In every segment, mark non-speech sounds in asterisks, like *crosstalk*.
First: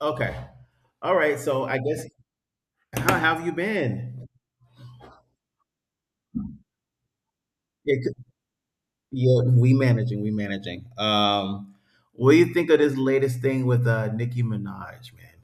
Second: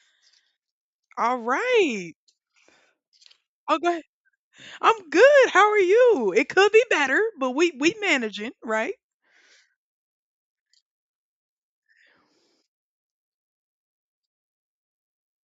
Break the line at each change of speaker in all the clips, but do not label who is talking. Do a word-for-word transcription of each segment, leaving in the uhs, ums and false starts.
Okay. All
All
right. So I guess
right.
how have you
Oh, go ahead.
been?
I'm good. How are you? It could be better, but we we
It, could-
managing, right?
yeah, we managing, we managing. Um, what do you think of this latest thing with uh Nicki Minaj, man?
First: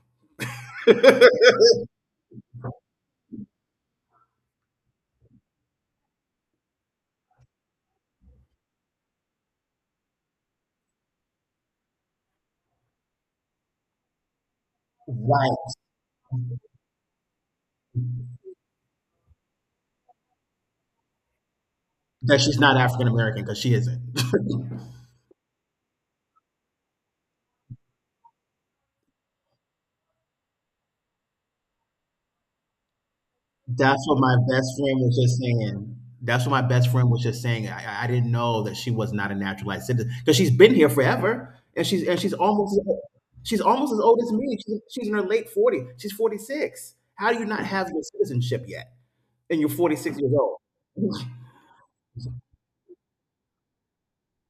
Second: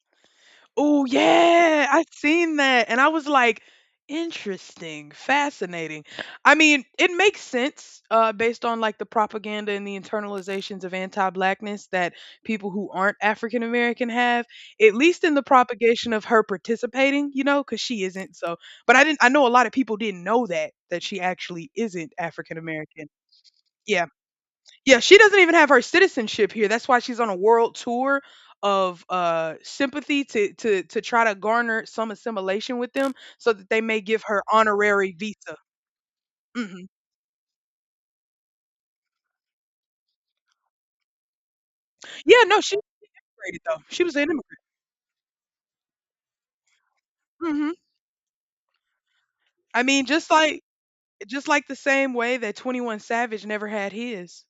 Oh
*laughs*
yeah, I seen that, and I was like, interesting, fascinating. I mean, it makes sense uh, based on like the propaganda and the internalizations of anti-blackness that people who aren't African American have, at least in the
Right.
propagation of her participating, you know, because she isn't. So, but I didn't. I know a lot of people didn't know that that she actually isn't
That
African
she's not African
American.
American because she isn't.
Yeah.
*laughs*
Yeah, she doesn't even have her citizenship here. That's why she's on a world tour of uh sympathy to to to try to garner some assimilation with them so that they may
That's what
give
my
her
best friend
honorary
was just
visa.
saying. That's what my
Hmm.
best friend was just saying. I, I I didn't know that she was not a naturalized citizen because she's been here forever, and she's and she's
Yeah, no, she
almost
immigrated
she's
though.
almost as
She was
old
an
as
immigrant.
me. She's, she's in her late forty. She's forty six. How do you not
Hmm.
have your citizenship yet? And you're
I mean,
forty six
just
years old.
like
*laughs*
just like the same way that 21 Savage never had his.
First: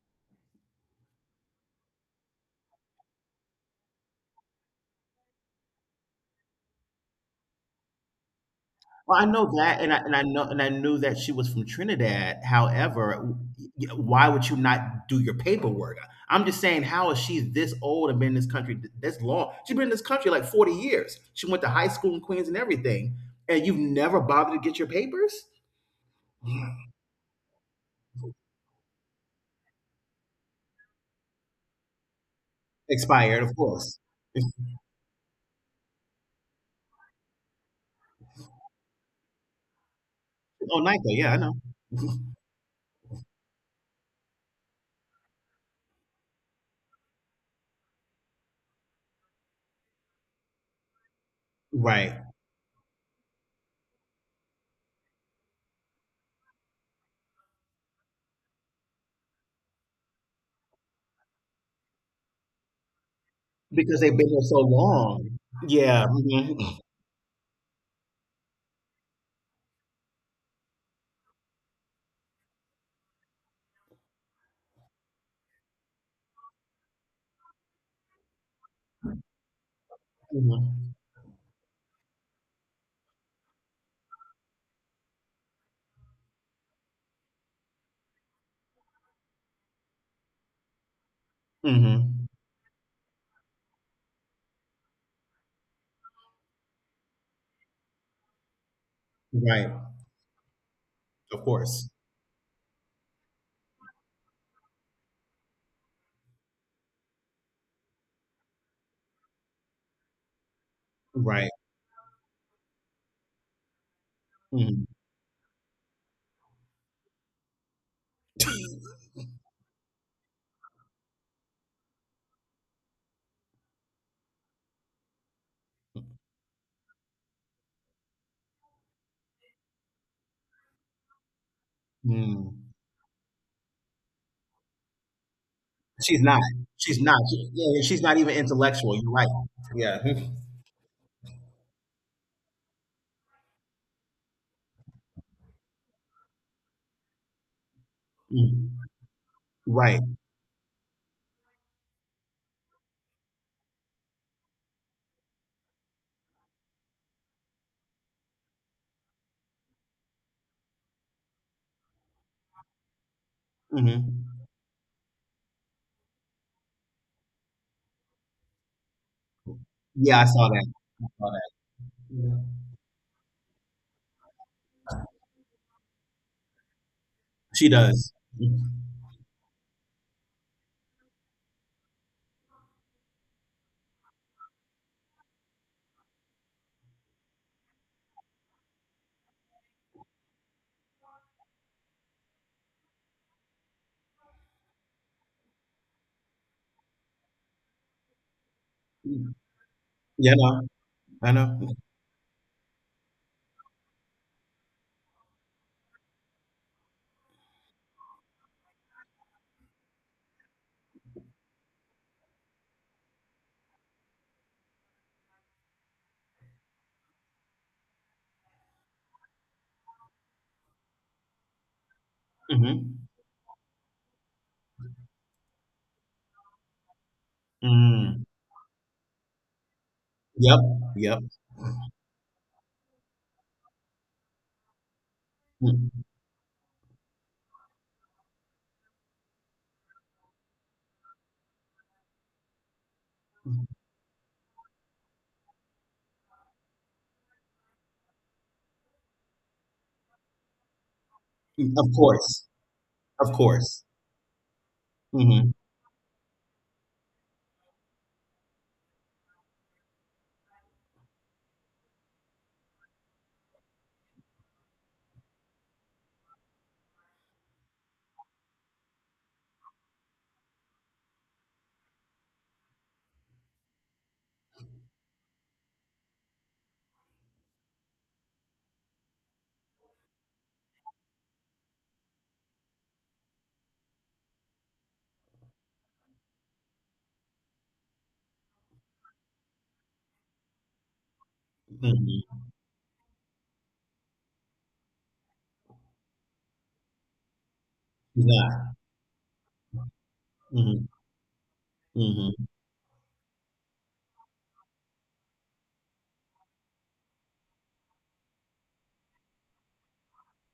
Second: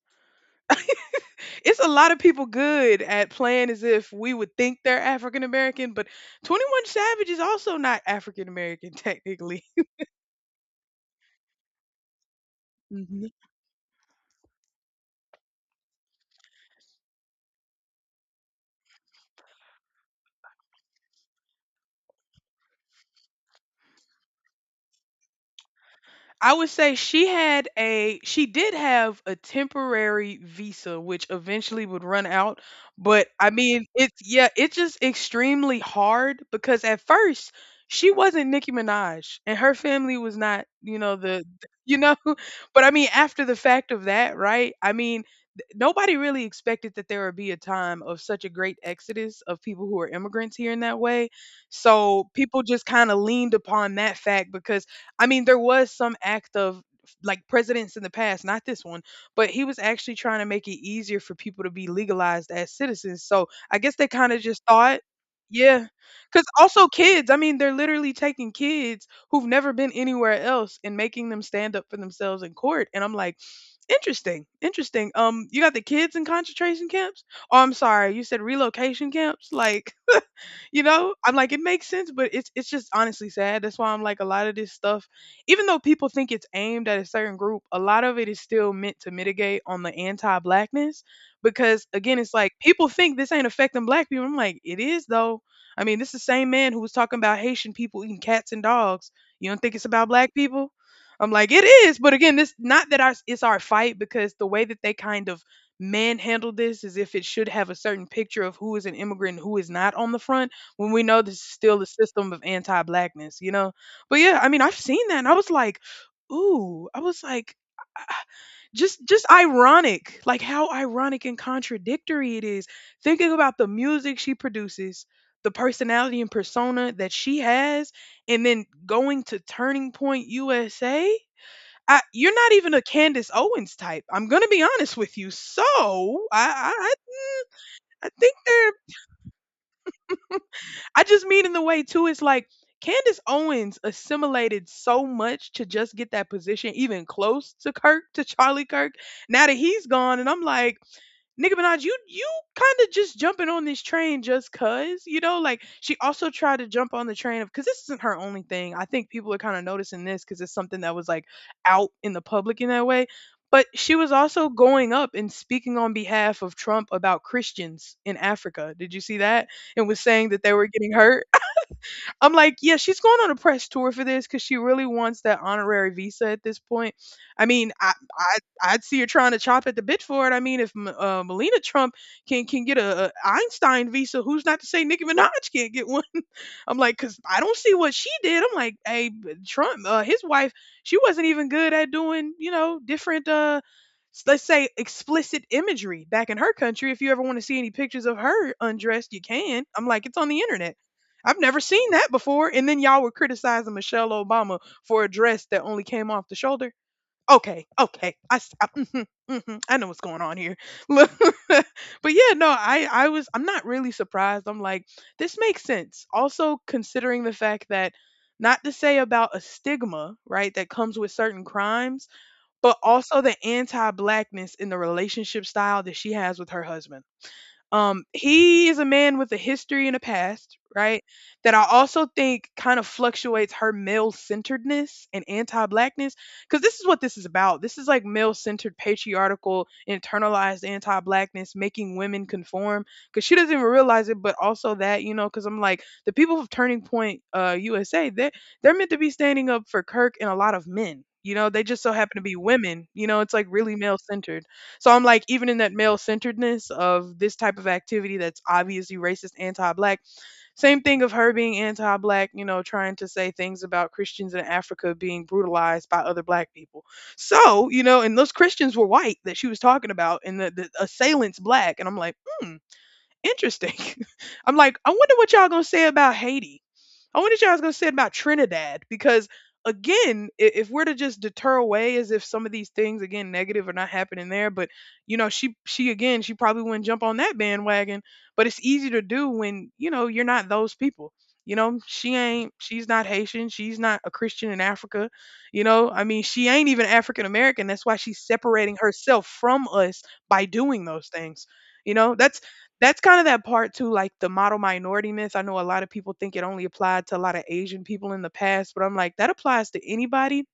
It's a lot of people good at playing as if we would think they're African American, but 21 Savage is also not African American *laughs*
Well, I know
technically.
that, and I and I know and I knew that she was from Trinidad.
Mhm.
However, y- why would you not do your paperwork? I'm just saying, how is she this old and been in this country th- this long? She's been in this country like forty years. She went to high school in Queens and everything, and you've never bothered to get your papers
I would say she had a she did have a temporary visa which eventually would run out, but
expired,
I
of
mean
course.
it's yeah,
*laughs*
it's just extremely hard because at first she wasn't Nicki Minaj and her family was not,
Oh,
you
NICA,
know,
yeah, I
the
know,
you know, *laughs* but I mean after the fact of that, right? I mean th- nobody really expected that there would be a time of such a great exodus of people who are immigrants here in that way.
right?
So people just kind of leaned upon that fact because I mean, there was some act of like presidents in the past, not this one, but he was actually trying to make it easier for people to be legalized as citizens. So I guess
Because
they
they've been
kind of
here so
just thought,
long.
yeah,
Yeah.
because also kids, I mean, they're literally taking kids who've never been anywhere else and making them stand up for themselves in court. And I'm like, interesting, interesting. Um, you got the kids in concentration camps? Oh, I'm sorry, you said relocation camps? Like, you
Hmm,
know, I'm like, it makes sense, but it's it's just honestly sad. That's why I'm like, a lot of this stuff, even though people think it's aimed at a certain group, a lot of it is still meant to mitigate on the anti-blackness. Because again,
hmm.
it's like people think this ain't affecting black people. I'm like, it is though. I mean, this is the same man who was talking about Haitian people eating cats and dogs. You don't think
Right,
it's about black people? I'm
of
like, it
course.
is, but again, this not that our it's our fight because the way that they kind of manhandle this is if it should have a certain picture of who is an immigrant and who is not on the front when we know this is
Right.
still the system of anti-blackness, you know. But yeah, I mean, I've
Mhm.
seen that, and I was like, ooh, I was like, *sighs* ah, just just ironic, like how ironic and contradictory it is. Thinking about the music she produces, the personality and persona that she has, and then going to Turning Point U S A. You're not
Mm.
even a Candace Owens type. I'm gonna be honest with you. So
She's not.
I, I, I
She's not. She- yeah, yeah, she's
I
not
think
even
there.
intellectual. You're right. Yeah. Mhm.
I just mean in the way too. It's like Candace Owens assimilated so much to just get that position, even close to Kirk, to Charlie
Mm.
Kirk. Now that he's
Right.
gone, and I'm like, Nicki Minaj, you you kind of just jumping on this train just cause, you know, like she also tried to jump on the train of because this isn't her only thing. I think people are kind of noticing this because it's something that was like out in the public in that way. But she
Hmm.
was also going up and speaking on behalf of Trump about Christians in Africa. Did you see that? And was
Yeah, I
saying that
saw
they were
that.
getting
I
hurt.
saw that.
I'm
Yeah.
like, yeah, she's going on a press tour for this because she really wants that honorary visa at this point. I
She
mean, I,
does.
I I'd see her trying to chop at the bit for it. I mean, if M- uh, Melina Trump can can get a, a Einstein visa, who's not to say Nicki Minaj can't get one? I'm like, cause I don't see what she did. I'm like, hey, Trump, uh, his wife, she wasn't even good at doing, you know, different, uh, s- let's say explicit imagery back in her country. If you ever want to see any pictures of her undressed, you
Mm.
can. I'm like, it's on
Yeah,
the
no,
internet.
I
I've never
know.
seen that before. And then y'all were criticizing Michelle Obama for a dress that only came off the shoulder. Okay, okay. I s- I, mhm, mhm, I know what's going on here. *laughs* Look, *laughs* but yeah, no, I I was I'm not really surprised. I'm like, this makes sense. Also considering the fact that not to say about a stigma, right, that comes with certain crimes, but
Mm-hmm.
also the anti-blackness in the relationship style that she has with her husband. Um,
Mm.
he is a man with a history and a past,
Yep.
right?
Yep.
That I also think kind of fluctuates her male centeredness and anti
Mm.
blackness. Because this is what this is about. This is like male centered, patriarchal, internalized anti blackness, making women conform. Because she doesn't even
Mm.
realize it, but also that, you know, because I'm like, the people of Turning Point uh, U S A, they're, they're meant to be standing up for Kirk and a lot of men. You know, they just
Of
so happen to be
course.
women. You know,
Of
it's like really
course.
male centered. So I'm like, even
Mm-hmm.
in that male centeredness of this type of activity that's obviously racist, anti black, same thing of her being anti black, you know, trying to say things about Christians in Africa being brutalized by other black people. So, you know, and those Christians were white that she was talking about, and the, the assailant's black. And I'm like, hmm, interesting. *laughs* I'm like, I wonder what y'all gonna say about Haiti. I wonder what y'all was gonna say about Trinidad because again, i- if we're to just deter away as if some of these things again negative are not happening there, but you know she she again she probably wouldn't jump on that bandwagon, but it's easy to do when you know you're not those people. You know she
Mm-hmm.
ain't she's not Haitian, she's not a Christian in Africa. You know I mean she ain't even African American. That's why she's
She's not.
separating herself from us by doing
Mm-hmm.
those things. You know that's
Mm-hmm.
that's kind of that part too, like the model minority myth. I know a lot of people think it only applied to a lot of Asian people in the past, but I'm like, that applies to anybody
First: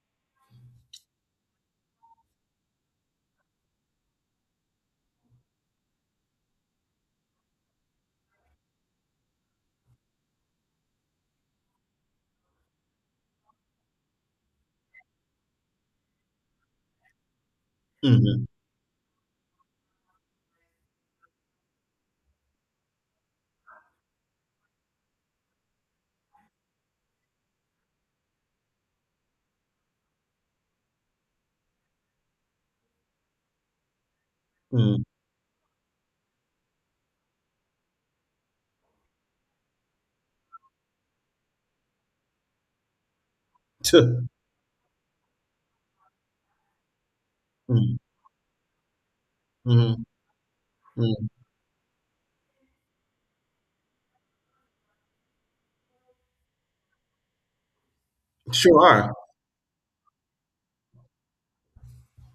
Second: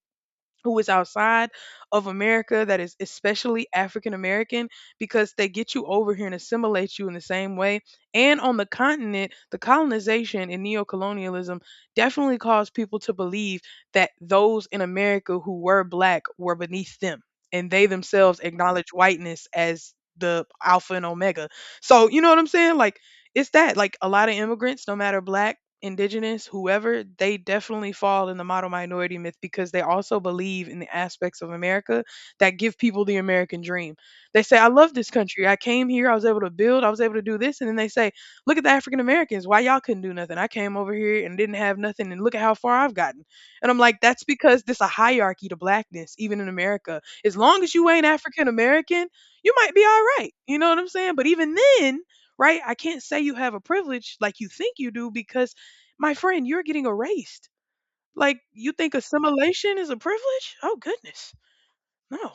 who is outside of America that is especially African American because they get you over here and assimilate you in the same way. And on the continent, the colonization and neocolonialism definitely caused people to believe that those in America who were black were beneath them and they themselves
Mm-hmm.
acknowledge whiteness as the alpha and omega. So, you know what I'm saying? Like, it's that like a lot of immigrants, no matter black indigenous, whoever, they definitely fall in the model minority myth because they also believe in the aspects of America that give people the American dream. They say, I love
Mm.
this country. I came here, I was able to build, I was able to do this. And then they say, look at the African Americans. Why y'all couldn't do nothing? I came over here and didn't have nothing. And look at how far I've gotten. And I'm like, that's
Tuh.
because there's a hierarchy to blackness, even in America. As long as you
Mm.
ain't African American, you might be
Mm.
all right. You know what I'm saying?
Mm.
But even then, right? I can't say you have a privilege like you think you do because my friend, you're getting erased. Like, you
Sure
think
are.
assimilation is a privilege? Oh, goodness. No,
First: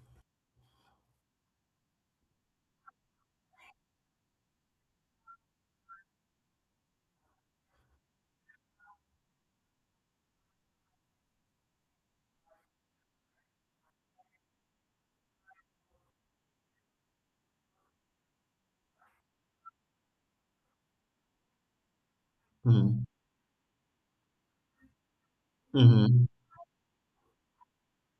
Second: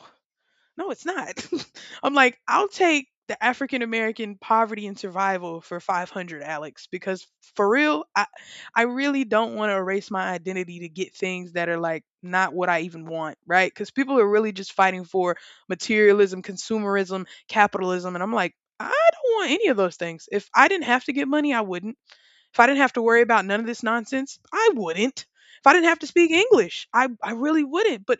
no, it's not. *laughs* I'm like, I'll take the African American poverty and survival for five hundred, Alex, because for real, I, I really don't want to erase my identity to get things that are like not what I even want, right? Because people are really just fighting for materialism, consumerism, capitalism. And I'm like, I don't want any of those things. If I didn't have to get money, I wouldn't. If I didn't have to
Mm.
worry about none of this nonsense, I wouldn't. If I didn't have to
Mm-hmm.
speak English, I, I really wouldn't. But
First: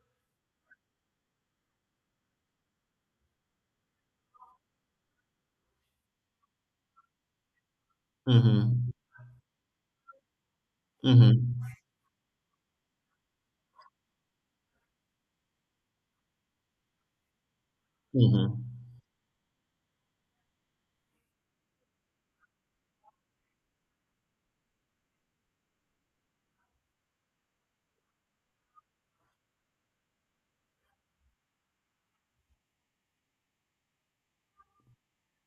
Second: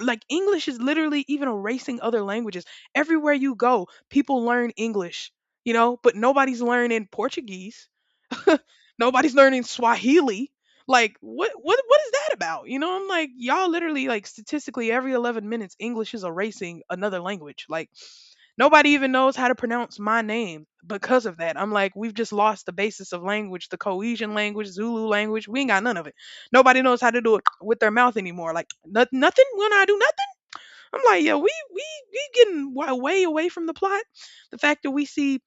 like English is literally even erasing other languages. Everywhere you go, people learn English, you know, but nobody's learning Portuguese.
Mm-hmm.
Nobody's learning Swahili. Like what
Mm-hmm.
what what is that about? You know, I'm like y'all literally like statistically every eleven minutes English is erasing another language. Like
Mm-hmm.
nobody even knows how to pronounce my name because of that. I'm like, we've just lost the basis of language, the cohesion language, Zulu language. We ain't got none of it. Nobody knows how to do it with their mouth anymore. Like noth- nothing. When I do nothing, I'm like, yeah, we we we getting wa- way away from the plot. The fact that we see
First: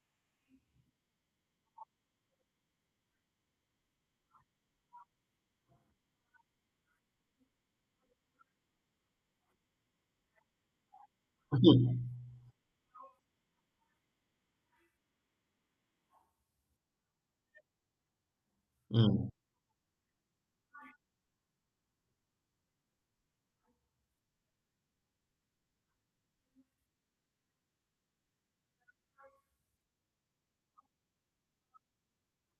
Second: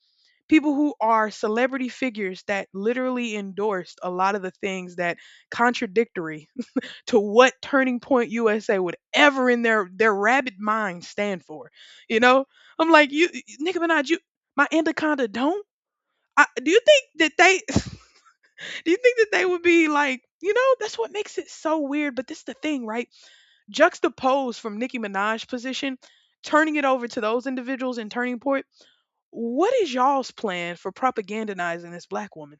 people who are celebrity figures that literally endorsed a lot of the things that contradictory to what Turning Point U S A would ever in their their rabid mind stand for.
Mm-hmm.
You know, I'm like you, Nicki Minaj. You, my Anaconda don't. I, do you think that they? *laughs* Do you think
Mm,
that they would be like? You know, that's what makes it so weird. But this is the thing, right? Juxtaposed from Nicki Minaj's position, turning it over to those individuals in Turning Point. What is y'all's plan for propagandizing this black woman?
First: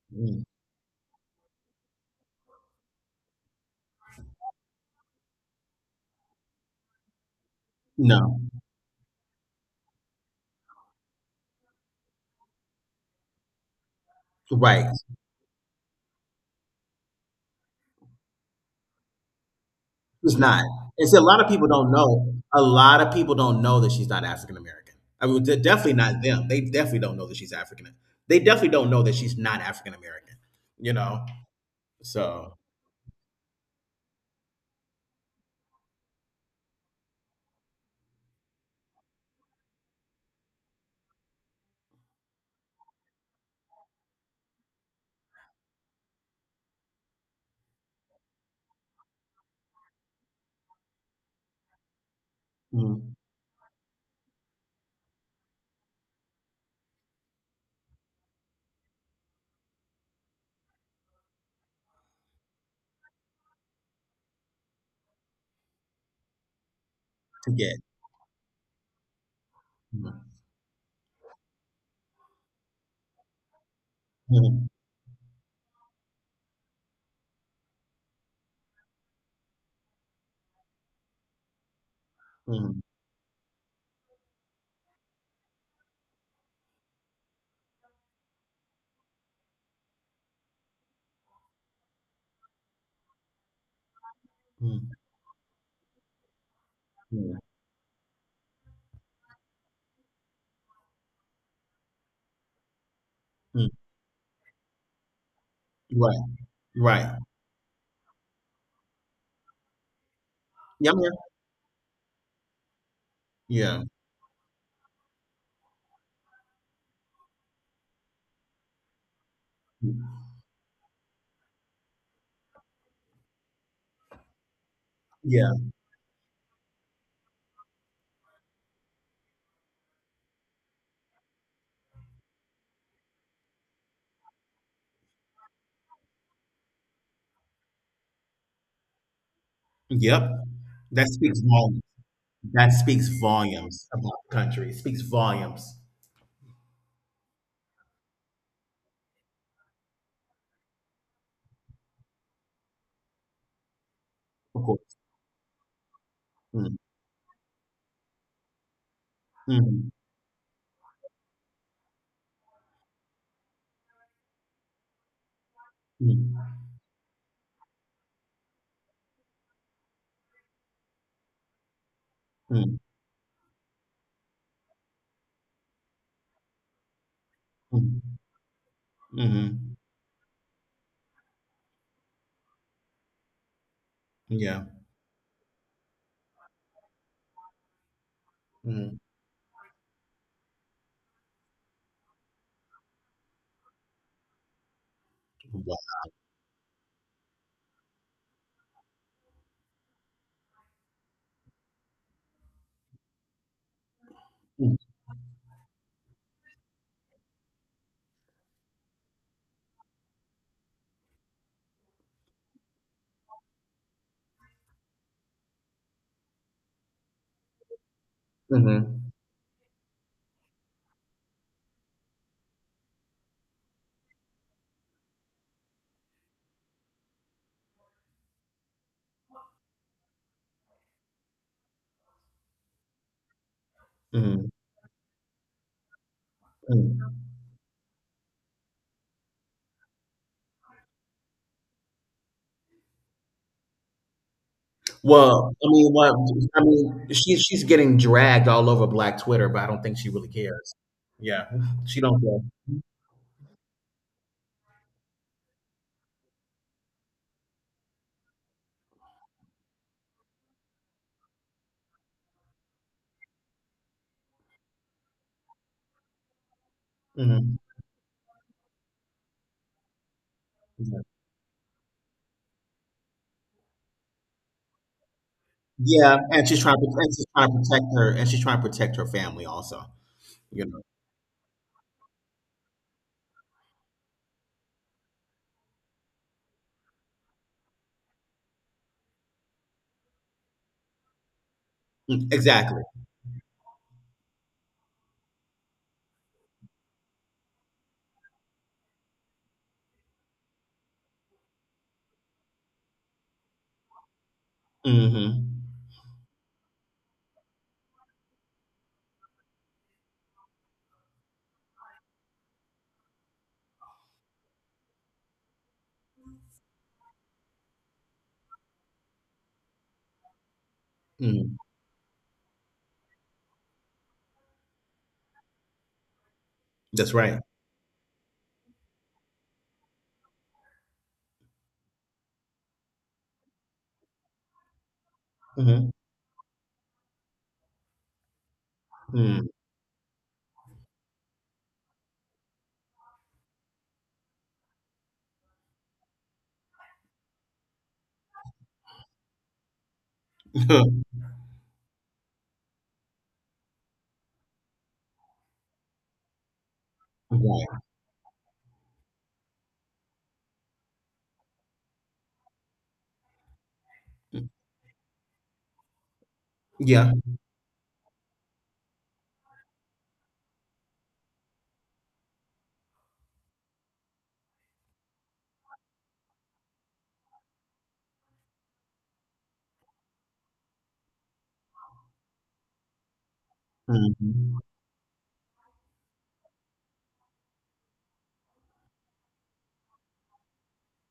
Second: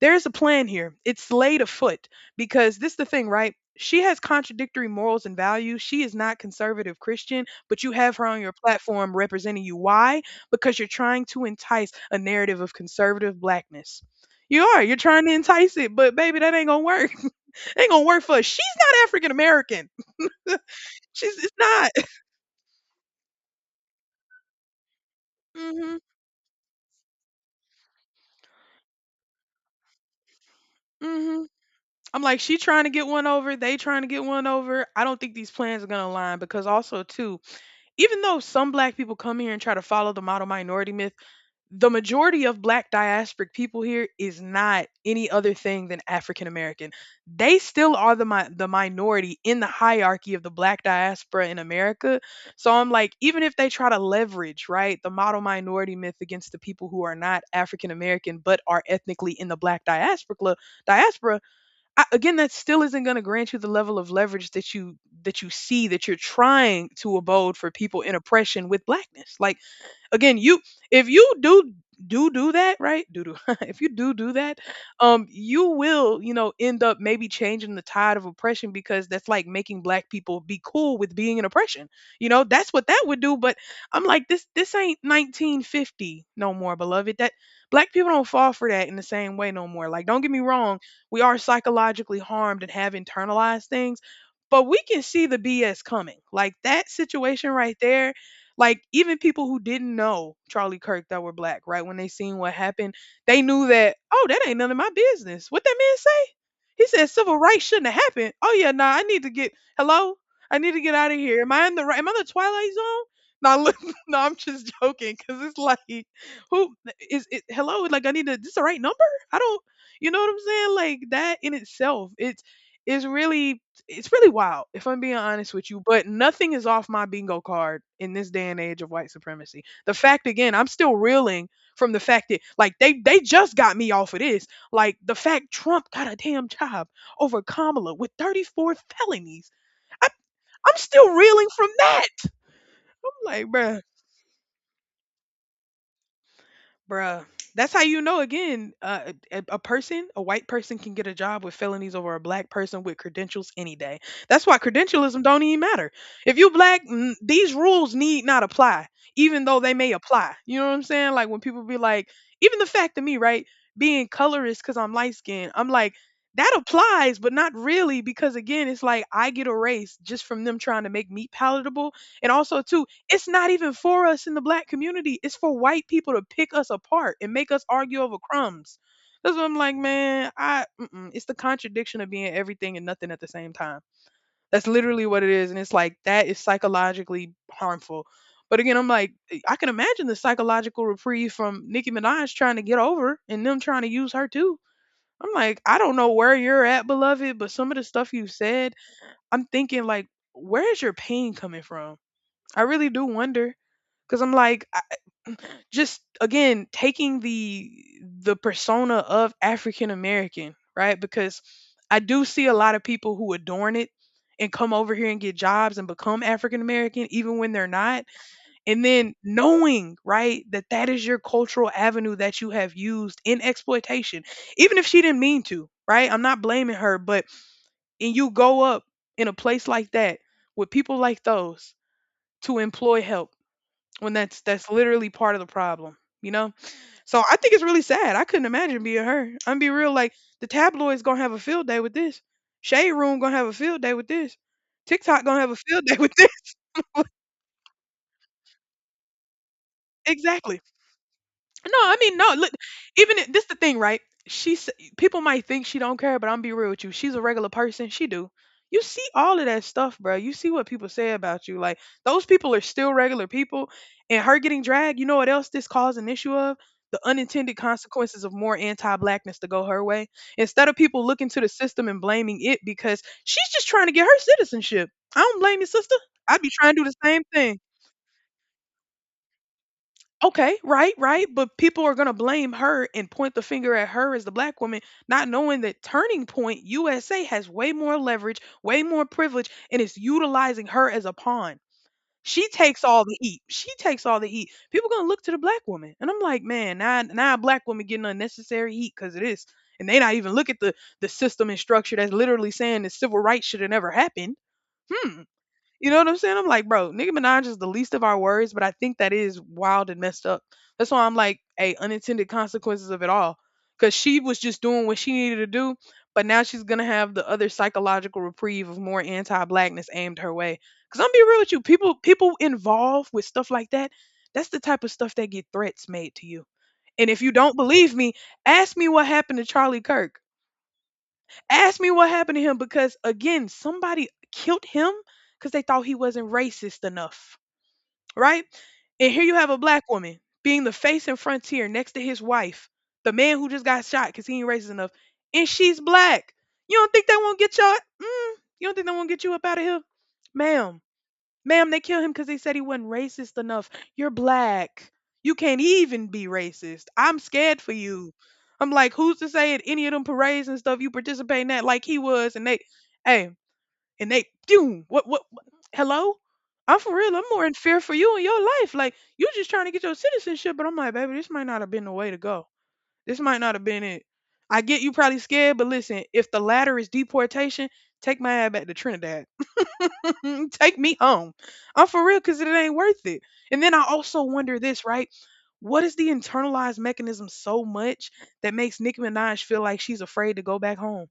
There's a
mm.
plan here. It's laid afoot because this is the thing, right? She has contradictory morals and values. She is not conservative Christian, but you have her on
No.
your platform representing you. Why? Because you're trying to entice a narrative of conservative blackness. You are.
Right.
You're trying to entice it, but baby, that ain't gonna work. *laughs* Ain't gonna work for us. She's not African American.
She's not. And
*laughs*
see, a
She's
lot of
it's
people
not.
don't know. A lot of people don't know that she's not African American. I mean, de- definitely
Mhm.
not them. They definitely don't know that she's African. They definitely don't know that she's not African American. You know.
Mhm. I'm like
So
she trying to get one over, they trying to get one over. I don't think these plans are going to align because also too, even though some black people come here and try to follow the model minority myth, the majority of black diasporic people here is not any other thing than African American. They still are the mi- the minority in the hierarchy of the black diaspora in America. So I'm like,
mm,
even if they try to leverage, right, the model minority myth against the people who are not African American but are ethnically in the black diaspora, diaspora I, again that still isn't going to grant you the level of leverage that you that you see that you're trying to
to
abode for
get.
people in oppression with blackness. Like
Mm,
again, you if you do do do that, right? Do do *laughs* if you do do that,
mm,
um, you will, you know, end up maybe changing the tide of oppression because that's like making black people be cool with being in oppression. You know, that's
mm,
what that would do. But I'm like, this this ain't nineteen fifty no more, beloved. That black people don't fall for that in the same way no more. Like, don't get me wrong, we are psychologically harmed and have internalized things, but we
mm,
can see the B S coming. Like that
mm,
situation right there, like even people who didn't know Charlie Kirk that were black, right? When they seen what happened, they knew
mm.
that, oh, that ain't none of my business. What that man
Right.
say? He said
Right.
civil rights shouldn't have happened. Oh yeah, nah, I need to get hello. I need to
Yeah.
get
I'm
out
here.
of here. Am I in the right am I in the twilight zone? No, look,
Yeah.
*laughs* no, I'm just joking because it's like, who is it? Hello, like I need to. This the right number? I don't. You know what I'm saying? Like that in itself, it's it's really it's really wild, if I'm being
Yeah.
honest with you, but nothing is off my bingo card in this day and age of white supremacy. The fact again, I'm still reeling from the fact that like they they just got me off of this. Like the fact Trump got a damn job over Kamala with thirty-four felonies. I,
Yep.
I'm
That
still
speaks
reeling from
volumes.
that.
That speaks
I'm like, bruh.
volumes about the country. It speaks volumes.
Bruh. That's how you know again, uh, a, a person, a white person can get a job with felonies over a black person with credentials any day. That's why
Of course.
credentialism don't even matter. If you
Mm,
black, mm, these rules need not apply, even though they
mm.
may apply. You know what I'm saying? Like when people be like, even the fact of me, right, being colorist because I'm light skinned, I'm like,
Mm,
that applies, but not really, because again, it's like I get a race just from them trying to make meat palatable. And also,
mm,
too, it's not even for us in the black community. It's for white people to pick us apart and make us argue
mm,
over crumbs. That's what I'm like,
mhm,
man. I mm-mm. It's the contradiction of being everything and nothing at the same time.
yeah,
That's literally what it is, and it's like that is psychologically harmful. But again, I'm
mhm,
like, eh, I can imagine the psychological reprieve from Nicki Minaj trying to get over and them trying to use her too. I'm like,
wow,
I don't know where you're at, beloved, but some of the stuff you said, I'm thinking like, where is your pain coming from? I really do wonder because I'm like,
mm,
I, just again taking the the persona of African American, right? Because I do see a lot of people who adorn it and come over here and get jobs and become African American, even when they're not. And
mhm,
then knowing, right, that that is your cultural avenue that you have used in exploitation, even if she didn't mean to, right? I'm not blaming her, but and you go up in a place like that with people like those to employ help when that's
mhm,
that's literally part of the problem, you know. So
mhm.
I think it's really sad. I couldn't imagine being her. I'm be real. Like the tabloids gonna have a field day with this, shade room gonna have a field day with this, TikTok gonna
Well,
have a
I
field
mean,
day with
what
this.
I mean, she's she's getting dragged all over Black Twitter, but I don't think
*laughs*
she really
Exactly.
cares. Yeah,
No, I
she
mean,
don't
no.
care.
Look, even if, this the thing, right? She s- people might think she don't care, but I'm be real with you. She's a regular person. She do. You see all of that stuff, bro. You see what people say about you. Like those people are still regular people. And her getting dragged, you know what else this caused an issue of? The unintended
Mhm.
consequences of more anti-blackness to go her way. Instead of
Yeah.
people looking to the system and blaming it because she's just trying to get her citizenship. I don't blame you, sister.
Yeah,
I'd
and
be
she's
trying
trying
to do the
to and
same
she's trying
thing.
to protect her, and she's trying to protect her family also.
Okay,
You know.
right, right. But people are going to blame her and point the finger at her as the black woman, not knowing that Turning Point U S A has way more leverage, way more privilege, and it's utilizing her as a pawn.
Mm,
She
exactly.
takes all the heat. She takes all the heat. People going to look to the black woman. And I'm like, man, now, now a black woman getting unnecessary heat because of this. And they not even look at the, the system and structure that's literally saying the civil rights should have never happened. Hmm.
Mm-hmm.
You know what I'm saying? I'm like, bro, Nicki Minaj is the least of our worries, but I think that is wild and messed up. That's why I'm like, hey, unintended consequences of it all. Cause she was just doing what she needed to do, but now she's gonna have the other psychological reprieve of more anti-blackness aimed her way. Cause I'm be real with
Mm,
you, people people involved with stuff like that, that's the type of stuff that get threats made to you. And
that's
if you
right.
don't believe me, ask me what happened to Charlie Kirk. Ask me what happened to him because again, somebody killed him because they thought
Mm-hmm.
he wasn't racist enough, right? And here you
Mm.
have a black woman being the face and frontier next to his wife, the man who just got shot because he ain't racist enough, and she's black. You don't think they won't get your? Mm, you don't think they won't get you up out of here, ma'am?
*laughs*
Ma'am, they killed him because they said he wasn't racist enough. You're black. You can't even be racist. I'm scared for
Right.
you. I'm like, who's to say at any of them parades and stuff you participate in that like he was and they hey and they
Mm,
doom what what what- hello? I'm for
yeah.
real. I'm more in fear for you and your life. Like you just trying to get your citizenship, but I'm like, baby, this might not have been the way to go. This might not have been it. I get you probably scared, but listen, if the latter is deportation, take my ass back to Trinidad. Mm, take me home. I'm for real because it ain't worth it. And then I also wonder
Hmm.
this, right? What is the internalized mechanism so much that makes Nicki Minaj feel like she's afraid to go back home?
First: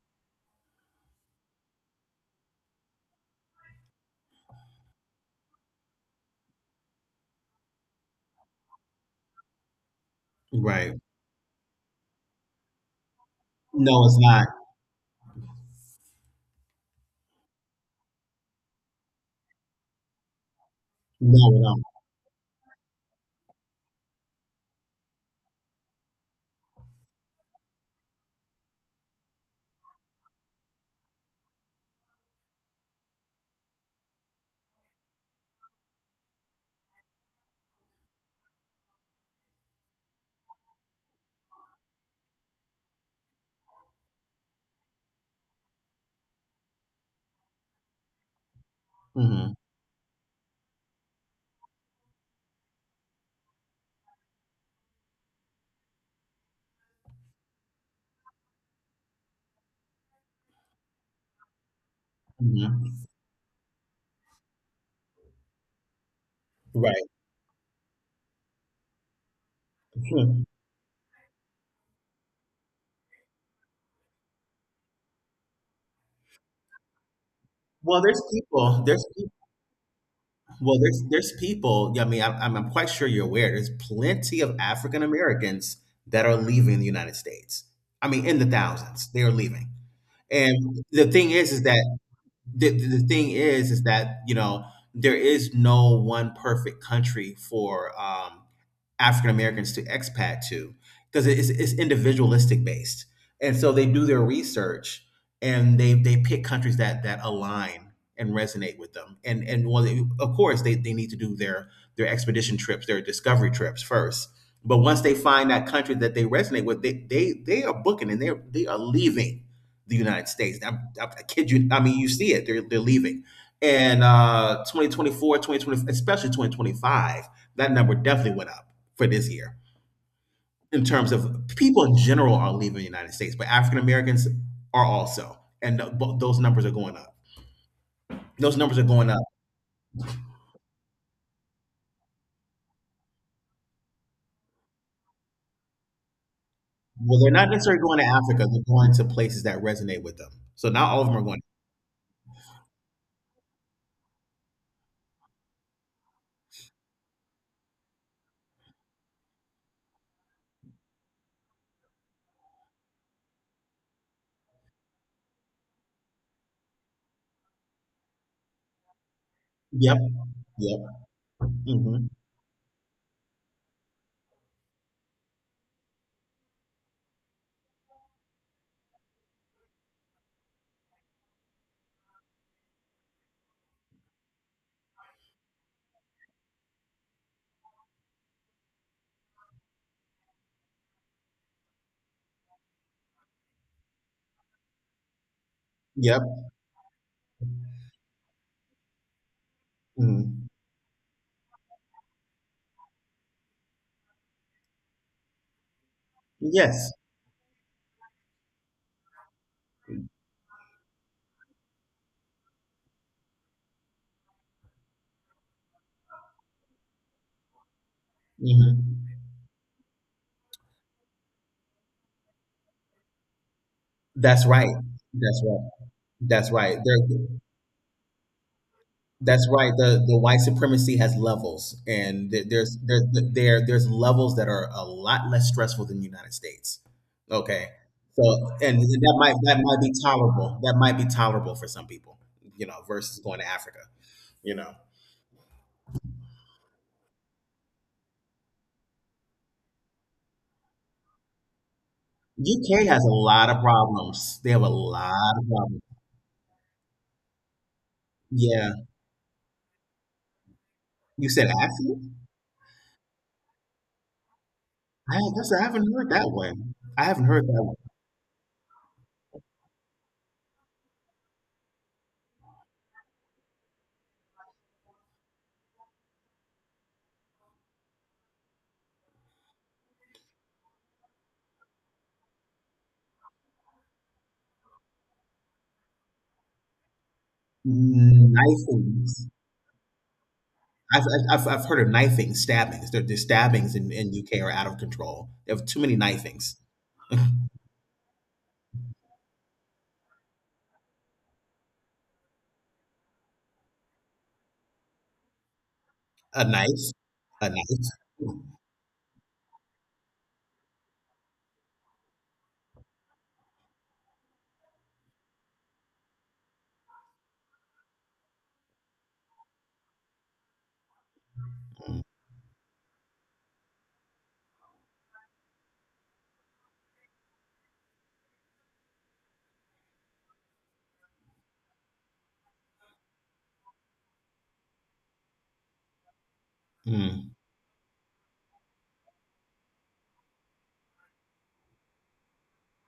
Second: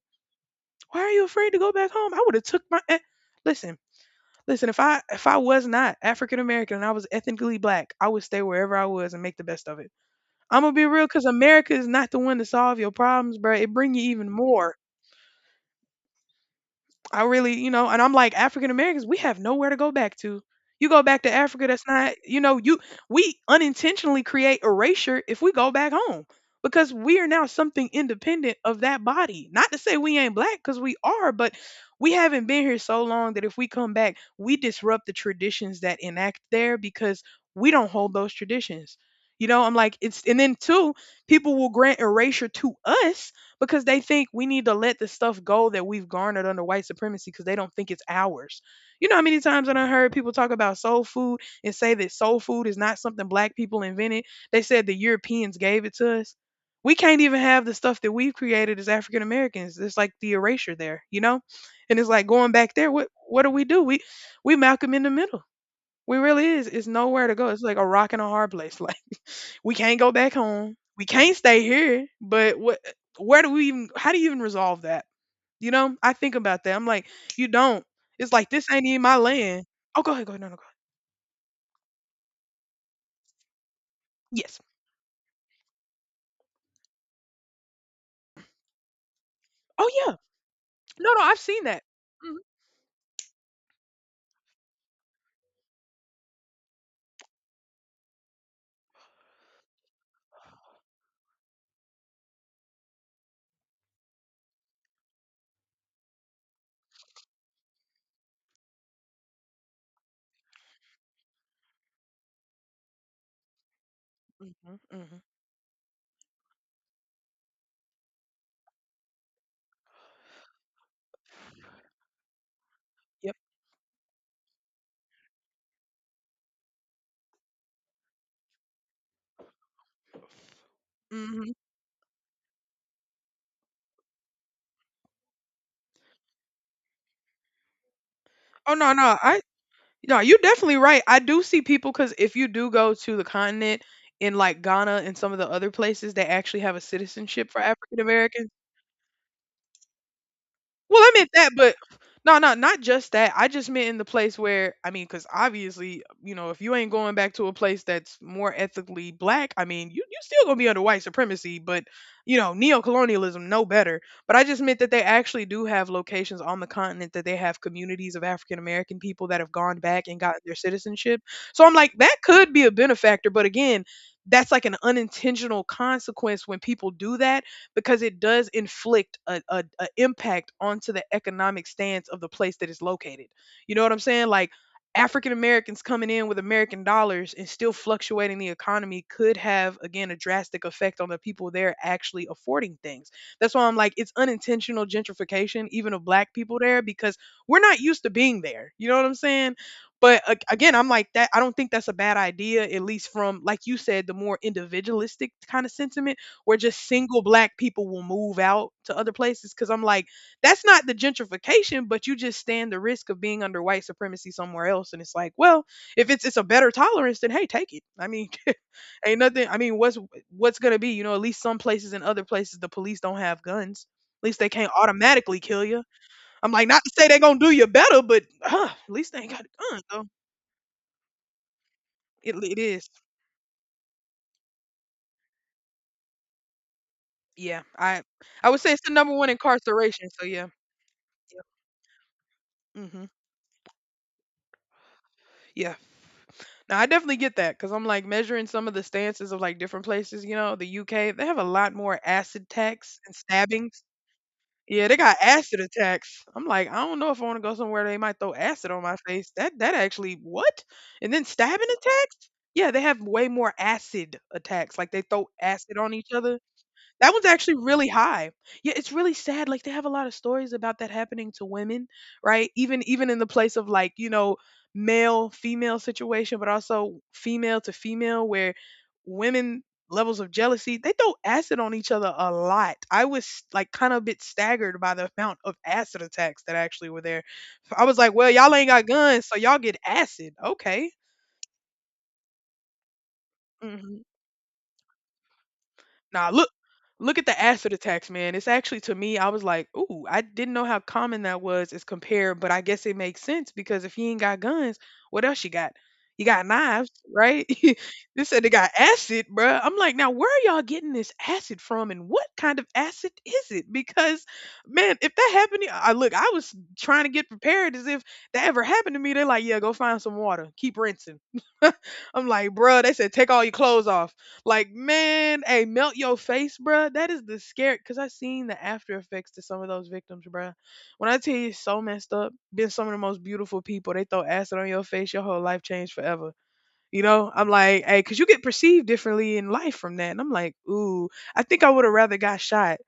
Why are you afraid to go back home? I would have took my eh, listen, listen. If I if I was not African American and I was ethnically black, I would stay wherever I was and make the best of it. I'm gonna be
Right.
real because America is not the one to solve your problems, bro. It bring
No,
you
it's
even
not.
more. I really, you know, and I'm like African Americans, we have nowhere to go back to. You go back to
No,
Africa,
no.
that's not, you know, you we unintentionally create erasure if we go back home because we are now something independent of that body. Not to say we ain't black because we are, but we haven't been here so long that if we come back, we disrupt the traditions that enact there because we don't hold those traditions. You know, I'm like it's and then two, people will grant erasure to us because they think we need to let the stuff go that we've garnered under white supremacy because they don't think it's ours. You know how many
Mm-hmm.
times I done heard people talk about soul food and say that soul food is not something black people invented. They said the Europeans gave it to us. We can't even have the stuff that we've created as African Americans. It's like the erasure there, you know? And it's like going back there,
Mm-hmm.
what what do we do? We we Malcolm in the middle. We really is. It's
Right.
nowhere to go. It's like a rock and a hard place. *laughs* Like we can't go back
Hmm.
home. We can't stay here. But what? Where do we even? How do you even resolve that? You know, I think about that. I'm like, you don't.
Well, there's
It's like this
people.
ain't even
There's
my
people.
land. Oh, go ahead, go ahead, no, no, go ahead.
Well, there's there's people. Yeah, I mean, I'm, I'm I'm quite sure you're aware. There's plenty of
Yes.
African Americans that are leaving the United States. I mean, in the thousands, they are leaving.
Oh yeah.
And the
No, no,
thing
I've
is, is
seen that.
that the, the thing is is that you know there is no one perfect country for um African Americans to expat to, because it's, it's individualistic based. And so they do their research, and they, they pick countries that, that align and resonate with them. And, and well, they- of course, they, they need to do their, their expedition trips, their discovery trips first.
Mhm,
But
mhm,
once they
mhm.
find that country that they resonate with, they, they, they are booking, and they they are leaving the United States. I, I, I kid you. I mean, you see it, they're, they're leaving.
Yep.
And uh, twenty twenty-four, especially twenty twenty-five, that number definitely went up for this year in terms of
Mhm.
people in general are leaving the United States, but African Americans are also, and th- bo- those numbers are going up. Those
Oh
numbers are
no,
going
no,
up.
I no, you're definitely right. I do see people because if you do go to the continent in like Ghana and some of the other places, they actually have a
Well, they're
citizenship
not
for
necessarily
African
going to Africa;
Americans.
they're going to places that resonate with them. So not
Well,
all of
I
them are
meant
going.
that, but no, no, not just that. I just meant in the place where I mean, because obviously, you know, if you ain't going back to a place that's more ethically black, I mean, you you still gonna be under white supremacy, but you know, neo-colonialism, no better. But I just meant that they actually do have locations on the continent that they have communities of African American people that have gone
Yep.
back and gotten their
Yep.
citizenship. So I'm like,
Hmm.
that could be a benefactor, but again. That's like an unintentional consequence when people do that because it does inflict a, a, a impact onto the economic stance of the place that it's located. You know what I'm saying? Like African Americans coming in with American dollars and still fluctuating the economy could have again a drastic effect on the people there actually affording things. That's why I'm like it's unintentional gentrification even of
Yep.
black people there because we're not used to being there. You know what I'm saying? But
Mhm.
a- again, I'm like that. I don't think that's a bad idea, at least from, like you said, the more individualistic kind of sentiment where just
Yes.
single black people will move out to other places because I'm like, that's not the gentrification, but you just stand the risk of being under white supremacy somewhere else. And it's like, well, if it's it's a better tolerance, then hey, take it. I mean, *laughs*
Hmm.
ain't nothing. I mean, what's what's gonna be? You know, at least some places and other places the police don't have guns. At least
That's
they can't
right.
automatically
That's
kill
right.
you. I'm
That's
like,
right.
not to say
they
they gonna do you better, but uh, at least they ain't got
That's
a
right.
gun
The
though.
the white supremacy has levels, and
It
th-
it
there's
is.
there, there there's levels that are a lot less stressful than the United States.
Yeah,
Okay,
I I
so
would say it's
and
the number
that
one
might that might be
incarceration. So yeah.
tolerable. That might be tolerable for some people, you know,
Yeah. Hmm.
versus going to Africa. You know,
Yeah. Now I definitely get that because I'm like measuring some of the stances of like different places. You know, the U K they have a lot more acid
U K
attacks
has a
and
lot of
stabbings.
problems. They have a
Yeah, they got
lot of
acid
problems.
attacks. I'm like, I don't know if I want to go somewhere they might throw acid on
Yeah,
my face. That that actually what? And then
you said
stabbing
Africa.
attacks? Yeah, they have way more acid attacks. Like they
I
throw
guess I
acid
haven't
on each
heard that
other.
one. I
That one's
haven't heard
actually
that one.
really high. Yeah, it's really sad. Like they have a lot of stories about that happening to women, right? Even even in the place of like, you know, male female situation, but also female to female where women levels of jealousy, they throw acid on each other a lot. I was like kind of a bit staggered by the amount of acid attacks that actually were there. I was like, well, y'all ain't got
Knifing.
guns, so y'all get acid. Okay.
I've, I've, I've heard of knifing, stabbings. The, the stabbings in,
Hmm.
in U K are out of control. They have too many
Nah, look
knifings.
look at the acid attacks, man. It's actually to me, I was like, ooh, I didn't know how common that was as compared, but I guess it makes sense because if he ain't got guns, what else you got? You
A
got knives,
knife,
right?
a knife.
*laughs* They said they got acid, bruh. I'm like, now where are y'all getting this acid from and what kind of acid is it? Because man, if that happened, to- I look, I was trying to get prepared as if that ever happened to me. They're like, yeah, go find some water. Keep rinsing. *laughs*
Mm,
I'm like, bruh, they said, take all your clothes off. Like, man, hey, melt your face, bruh. That is the scary because I seen the after effects to some of those victims, bruh. When I tell you it's so messed up, been some of the most beautiful people, they throw acid on your face, your whole life changed forever. You know,
mm,
I'm like, hey, because you get perceived differently in life from that. And I'm like, ooh, I think I would have rather got shot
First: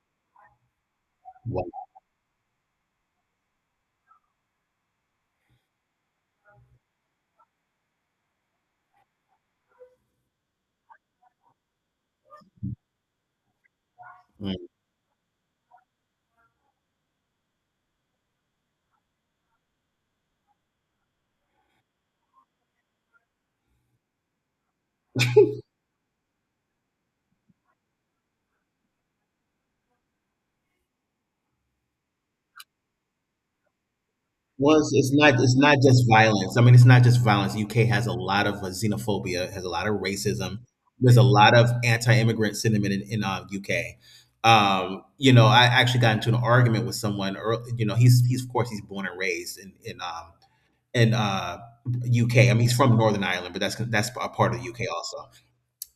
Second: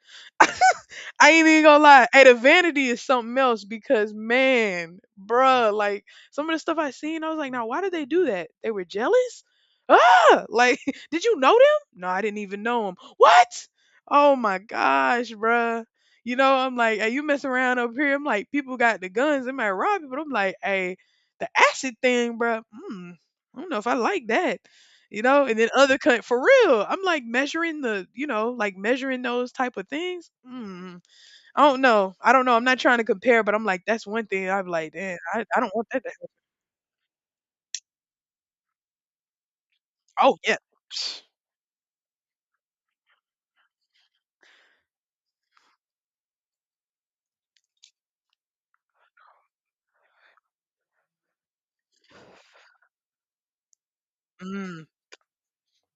I ain't even
wow.
gonna lie. Hey, the vanity is something else because man, bruh, like some of the stuff I seen, I was like, now why did they do that? They were jealous? Ah, like, *laughs* did you know them? No, I didn't even know them. What? Oh my
Mm.
gosh, bruh. You know, I'm like, hey, you mess around up here. I'm like, people got the guns. They might rob you, but I'm like, hey, the acid thing, bruh. Mm, I don't know if I like that. You know, and then other cut for real. I'm like measuring the, you know, like measuring those type of things. Mm I don't know. I don't know. I'm not trying to compare, but I'm like, that's one thing I'm
Well, it's,
like,
it's
"Damn,
not.
I
It's
I don't
not
want that
just
to happen."
violence. I mean, it's not just violence. U K has a lot of uh, xenophobia. Has a lot of
Oh, yeah.
racism. There's a
*sniffs*
lot of anti-immigrant sentiment in, in uh, U K. Um, you know, I actually got into an argument with someone. Early, you know, he's he's of course he's born and raised in in um, in uh, U K. I mean, he's from Northern Ireland, but that's that's a part of the
Mm.
U K also,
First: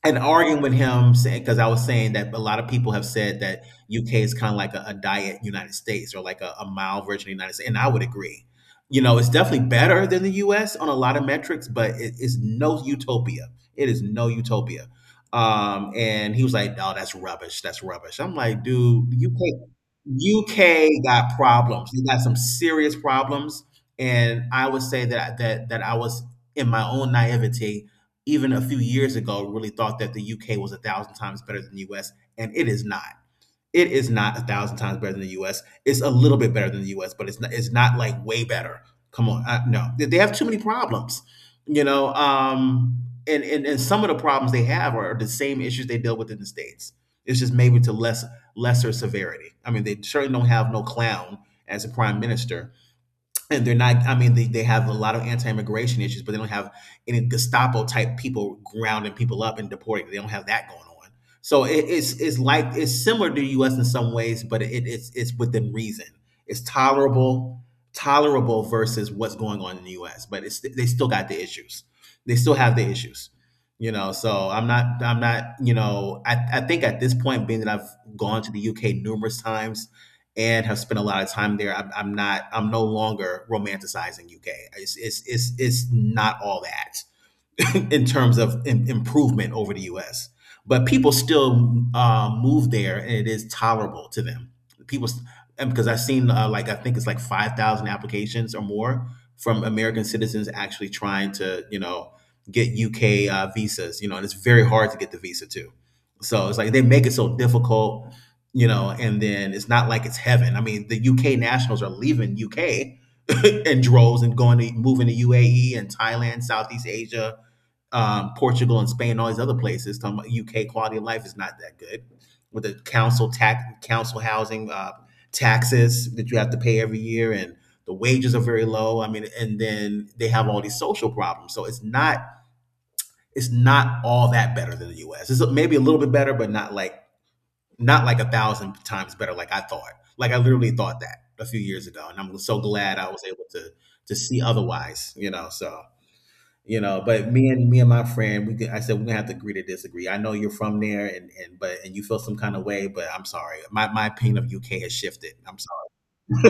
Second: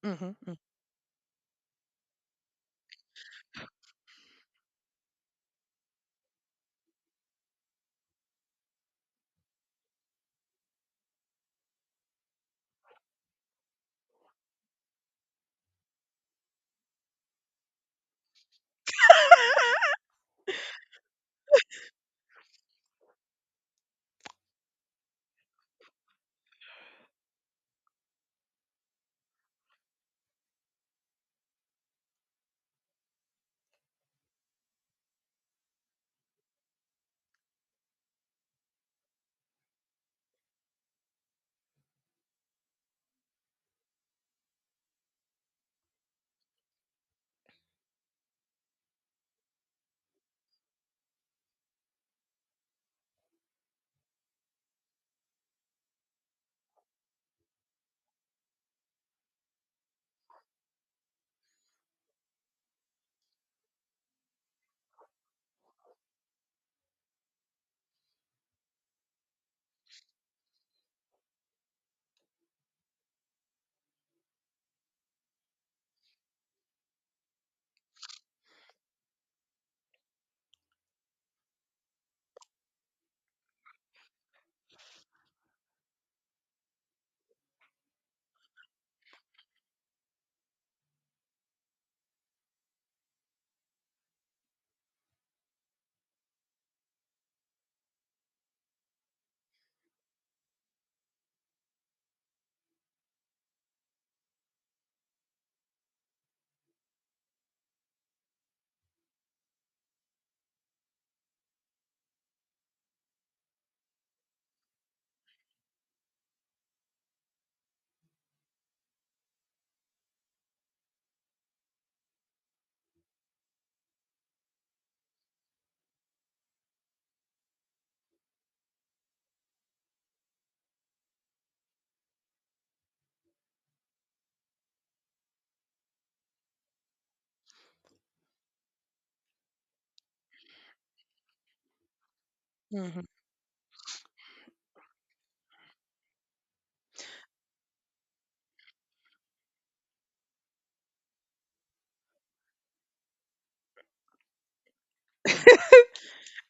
and
Mhm. Mm.
arguing with him saying because I was saying that a lot of people have said that U K is kind of like a, a diet United States, or like a, a mild version of the United States, and I would agree. You know, it's definitely better than the U S on a lot of metrics, but it is no utopia. It is no utopia. Um, and he was like, "No, that's rubbish. That's rubbish." I'm like, "Dude, U K,
Mhm. *laughs*
U K got problems. They got some serious problems." And I would say that that that I was in my own naivety even a few years ago really thought that the U K was a thousand times better than the U S, and it is not. It is not a thousand times better than the U S. It's a little bit better than the U S, but it's not, it's not like way better. Come on, I, no, They- they have too many problems, you know. Um, and, and and some of the problems they have are the same issues they deal with in the states. It's just maybe to less lesser severity. I mean, they certainly don't have no clown as a prime minister, and they're not, I mean, they, they have a lot of anti-immigration issues, but they don't have any gestapo type people grounding people up and deporting. They don't have that going on. So it, it's it's like it's similar to the US in some ways, but it, it's it's within reason. It's tolerable tolerable versus what's going on in the US, but it's they still got the issues. They still have the issues, you know. So i'm not i'm not you know i, I think at this point, being that I've gone to the UK numerous times and have spent a lot of time there. I'm, I'm not. I'm no longer romanticizing U K. It's it's it's, it's not all that. *laughs* In terms of im- improvement over the U S. But people still uh, move there, and it is tolerable to them. People, s- and because I've seen uh, like I think it's like five thousand applications or more from American citizens actually trying to you know get U K uh, visas. You know, and it's very hard to get the visa too. So it's like they make it so difficult. You know, and then it's not like it's heaven. I mean, the U K nationals are leaving U K *laughs* in droves and going to moving to U A E and Thailand, Southeast Asia, um, Portugal and Spain, all these other places. Talking about U K quality of life is not that good with the council tax, council housing uh, taxes that you have to pay every year, and the wages are very low. I mean, and then they have all these social problems. So it's not it's not all that better than the U S. It's maybe a little bit better, but not like not like a thousand times better. Like I thought. Like I literally thought that a few years ago, and I'm so glad I
*laughs*
was able to to see otherwise. You know, so you know, but me and me and my friend, we could, I said we're gonna have to agree to disagree. I know you're from there, and and but and you feel some kind of way, but I'm sorry, my my opinion of U K has shifted. I'm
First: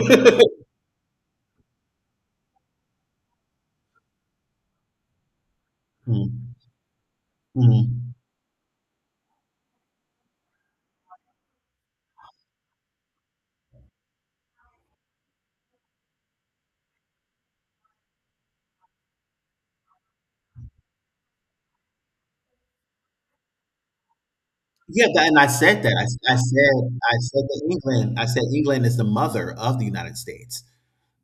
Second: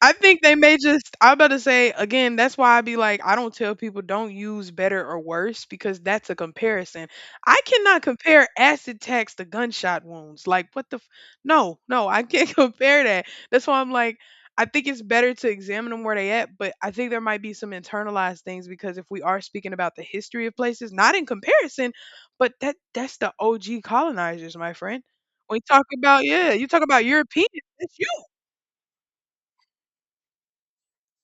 I think
*laughs*
they may just I'm about to say again, that's why I be like, I don't tell people don't use better or worse because that's a
Mm,
comparison. I cannot
mm.
compare acid attacks to gunshot wounds. Like what the f- no, no, I can't *laughs* compare that. That's why I'm like, I think it's better to examine them where they at, but I think there might be some internalized things because if we are speaking about the history of places, not in comparison, but that that's the O G colonizers, my friend.
Yeah, that, and I
When you
said
talk
that.
about
I, I
yeah, you talk
said
about
I said
Europeans.
that England. I said England is the mother of the United States.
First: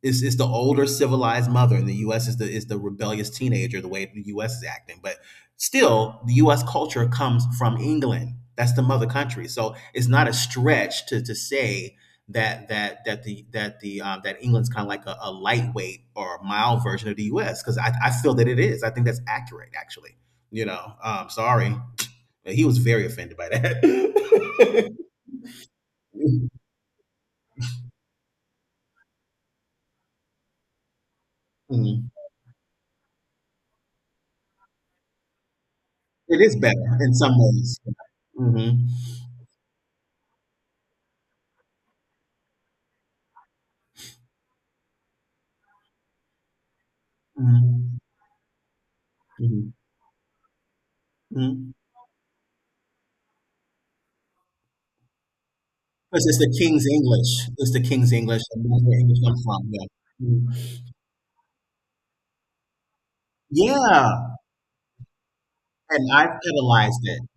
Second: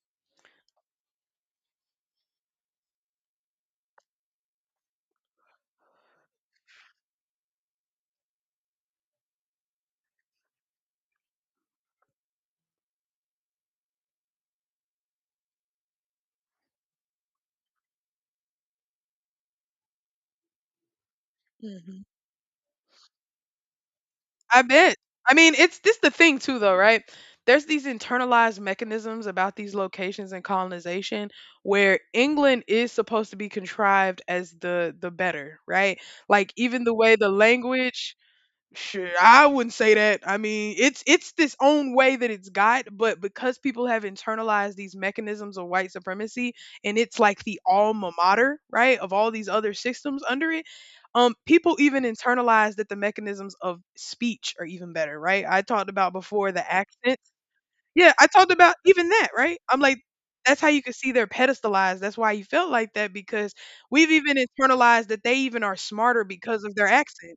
It's, it's the older civilized mother, and the U S is the is the rebellious teenager. The way the U S is acting, but still, the U S culture comes from England. That's the mother country. So it's not a stretch to to say that that that the that the um, that England's kind of like a, a lightweight or a mild version of the U S. Because I, I feel that it is. I think that's accurate, actually. You know, um, sorry,
嗯哼。
he was very offended by
I bet.
that. *laughs*
I mean, it's this the thing too though, right? There's these internalized mechanisms about these locations and colonization where
Mhm.
England is supposed to be contrived as the the better, right?
It
Like
is
even the
better in
way the
some ways.
language
Hmm.
sure, I wouldn't say that. I mean, it's it's this own way that it's got, but because people have internalized these mechanisms of white supremacy, and it's like the
Hmm.
alma mater, right, of all these
Mhm.
other systems under it. Um,
Mhm.
people even internalize that the mechanisms of speech are even better, right? I talked about
'Cause it's
before
the
the
King's
accents.
English. It's the King's
Yeah, I
English,
talked
and
about
that's where
even
English
that,
comes
right?
from,
I'm
yeah.
like, that's how
Mhm.
you can see they're pedestalized. That's why you felt like that because
Yeah,
we've even internalized that they even are
and
smarter
I
because of their
pedestalized it,
accent.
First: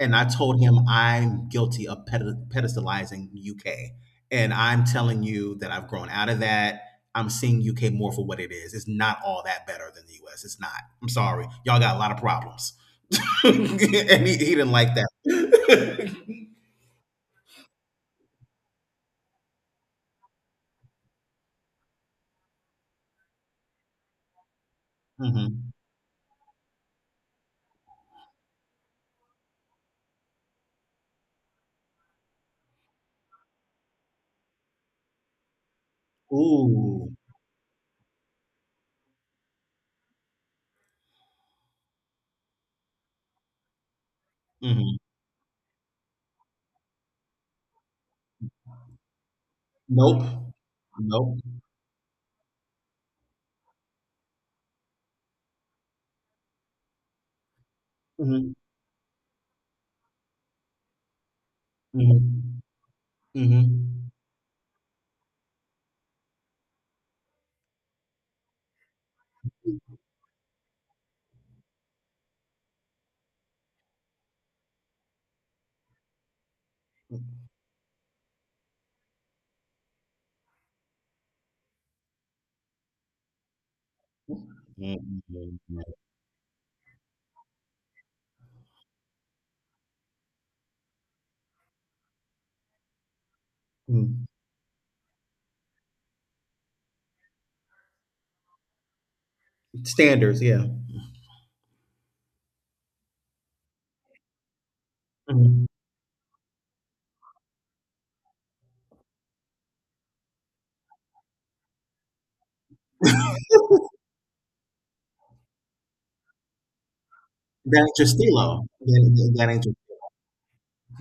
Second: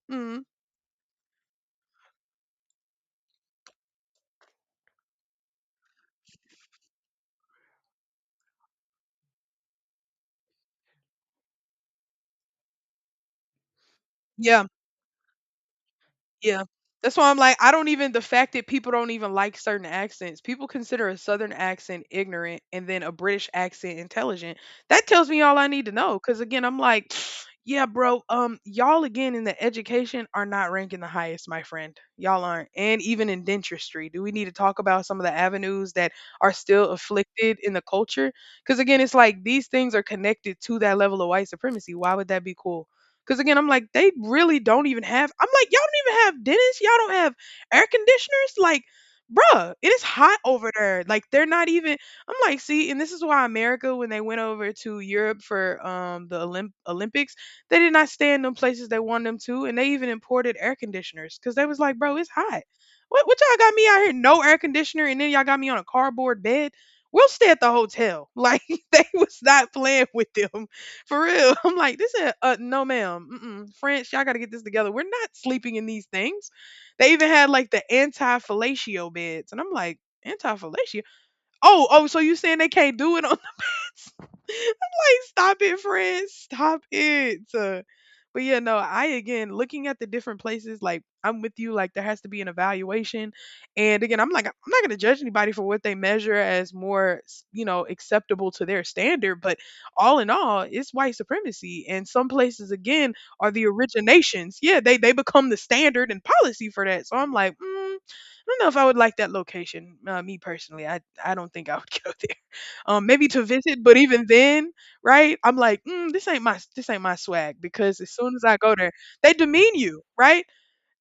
and I
Mhm.
told him, "I'm guilty of ped pedestalizing U K, and I'm telling you that I've grown out of that. I'm seeing U K more for what it is. It's not all that better than the U S. It's not. I'm sorry. Y'all got a lot of problems." *laughs* And he he
Yeah.
didn't like that. *laughs*
Yeah. That's why I'm like, I don't even, the fact that people don't even like certain accents, people consider a Southern accent ignorant and then a British accent intelligent. That tells me all I
Mhm.
need to know. Cause again, I'm like, *sniffs* yeah, bro, um, y'all again in the education are not ranking the highest, my friend. Y'all aren't. And even in dentistry, do we need to talk about some of the avenues that are still
Ooh.
afflicted in the culture? Cause again, it's like these things are connected to that level of white supremacy. Why would that be cool? Because again, I'm like, they really don't
Mhm.
even have. I'm like, y'all don't even have dentists. Y'all don't have air conditioners. Like, bruh, it is
Nope.
hot over there. Like,
Nope.
they're not even. I'm like, see, and this is why America, when they went over to Europe for um the Olymp- Olympics, they did not stay in
Mhm.
them places they wanted them to, and they even imported air conditioners because they was like, bro, it's
Mhm.
hot. What, what y'all got me out
Mhm.
here no air conditioner, and then y'all got me on a cardboard bed. We'll stay at the hotel. *laughs* Like they was not playing with them. For real. *laughs* I'm like, this is uh no ma'am. Mm-mm. French, y'all gotta get this together. We're not sleeping in these things. They even had like the anti fellatio beds. And I'm like, anti fellatio? Oh, oh, so you saying they can't do it like, stop
Mm.
it, friends, stop it. Uh, but yeah, no, I again looking at the different places, like I'm with you, like there has to be an evaluation. And again, I'm like, I'm not gonna judge anybody for what they measure as more, s- you know, acceptable to their standard, but all in
Standards,
all,
yeah.
it's white supremacy. And some places again are the originations. Yeah, they they become the
Mhm.
standard and policy for that. So I'm like, mm, I don't know if I would like that location. Uh, me personally, I I don't think I would *laughs* go um, maybe to visit. But
*laughs*
even then, right? I'm like, mm, this ain't my this ain't my swag
That ain't
because
your
as soon as I
stilo.
go there,
That,
they
that that ain't
demean
your
you, right?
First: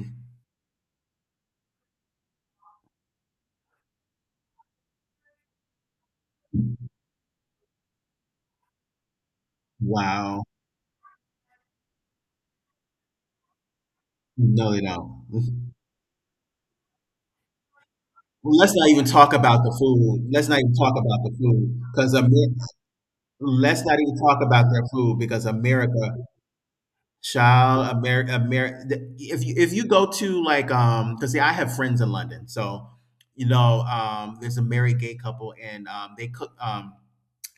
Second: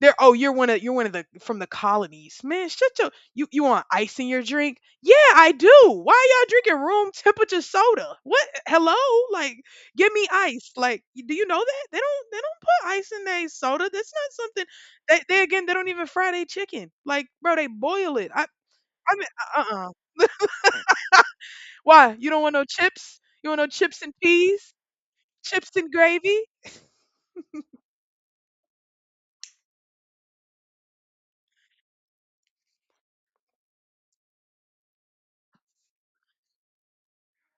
They're oh you're one of you're one of the from the colonies, man. Shut your you you want ice in your drink? Yeah, I do. Why y'all drinking room temperature soda? What? Hello, like give me
wow.
ice. Like y- do you know that they don't they don't put ice in their soda? That's not something.
No, they
They, they again
don't.
they don't even fry their chicken. Like bro, they boil it. I
Well, let's not even
I mean
talk about
uh
the
uh
food. Let's not even talk about the food
why? You don't want no
because
chips? You want no
let's not
chips and
even talk about
peas?
their food, because
Chips and
America,
gravy?
child, America, America. If you if you go to like um, because see, I have friends in London, so you know um, there's a married gay couple, and um, they cook um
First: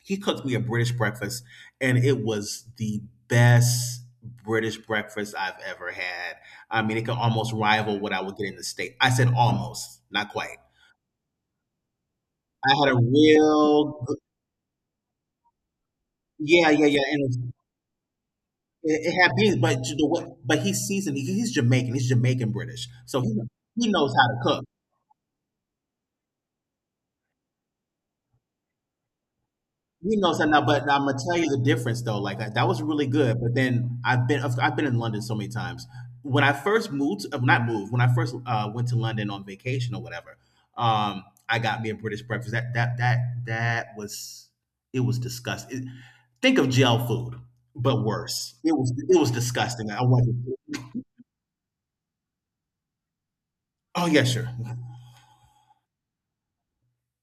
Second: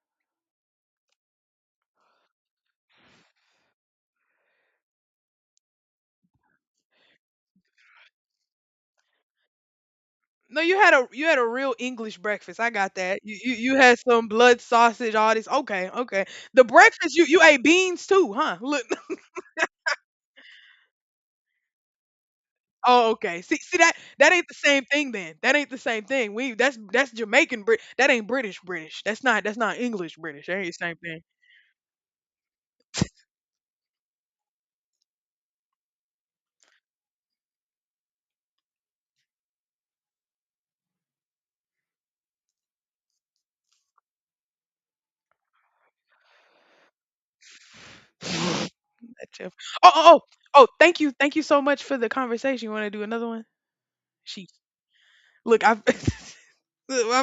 he cooked me a British breakfast, and it was the best British breakfast I've ever had. I mean, it could almost rival what I would get in the state. I said almost, not quite.
No, you had a you had a real English breakfast. I
I had
got
a
that. You you, you had
real,
some blood sausage, all this. Okay, okay. The
yeah, yeah, yeah,
breakfast you you
and
ate beans too, huh? Look.
it, it
*laughs*
had beans, but you know what? But he's seasoned. He's Jamaican. He's Jamaican British,
Oh,
so he
okay. See see
he
that
knows how
that
to
ain't the
cook.
same thing then. That ain't the same thing. We that's that's Jamaican Brit. That ain't British British. That's not that's not English
You know, so
British. That
now,
ain't the
but
same
I'm gonna
thing. *laughs*
tell you the difference though. Like that, that was really good. But then I've been I've been in London so many times. When I first moved, uh, not moved. When I first uh, went to London on vacation or whatever, um, I got me a British breakfast. That that that that was it was disgusting. It- think of jail food, but worse. It was
*sniffs*
it was
That's it. Oh
disgusting.
oh
I
oh
wanted.
oh. Thank you thank you so much for the conversation. You want to do another one?
Oh yeah,
She
sure.
look I. *laughs*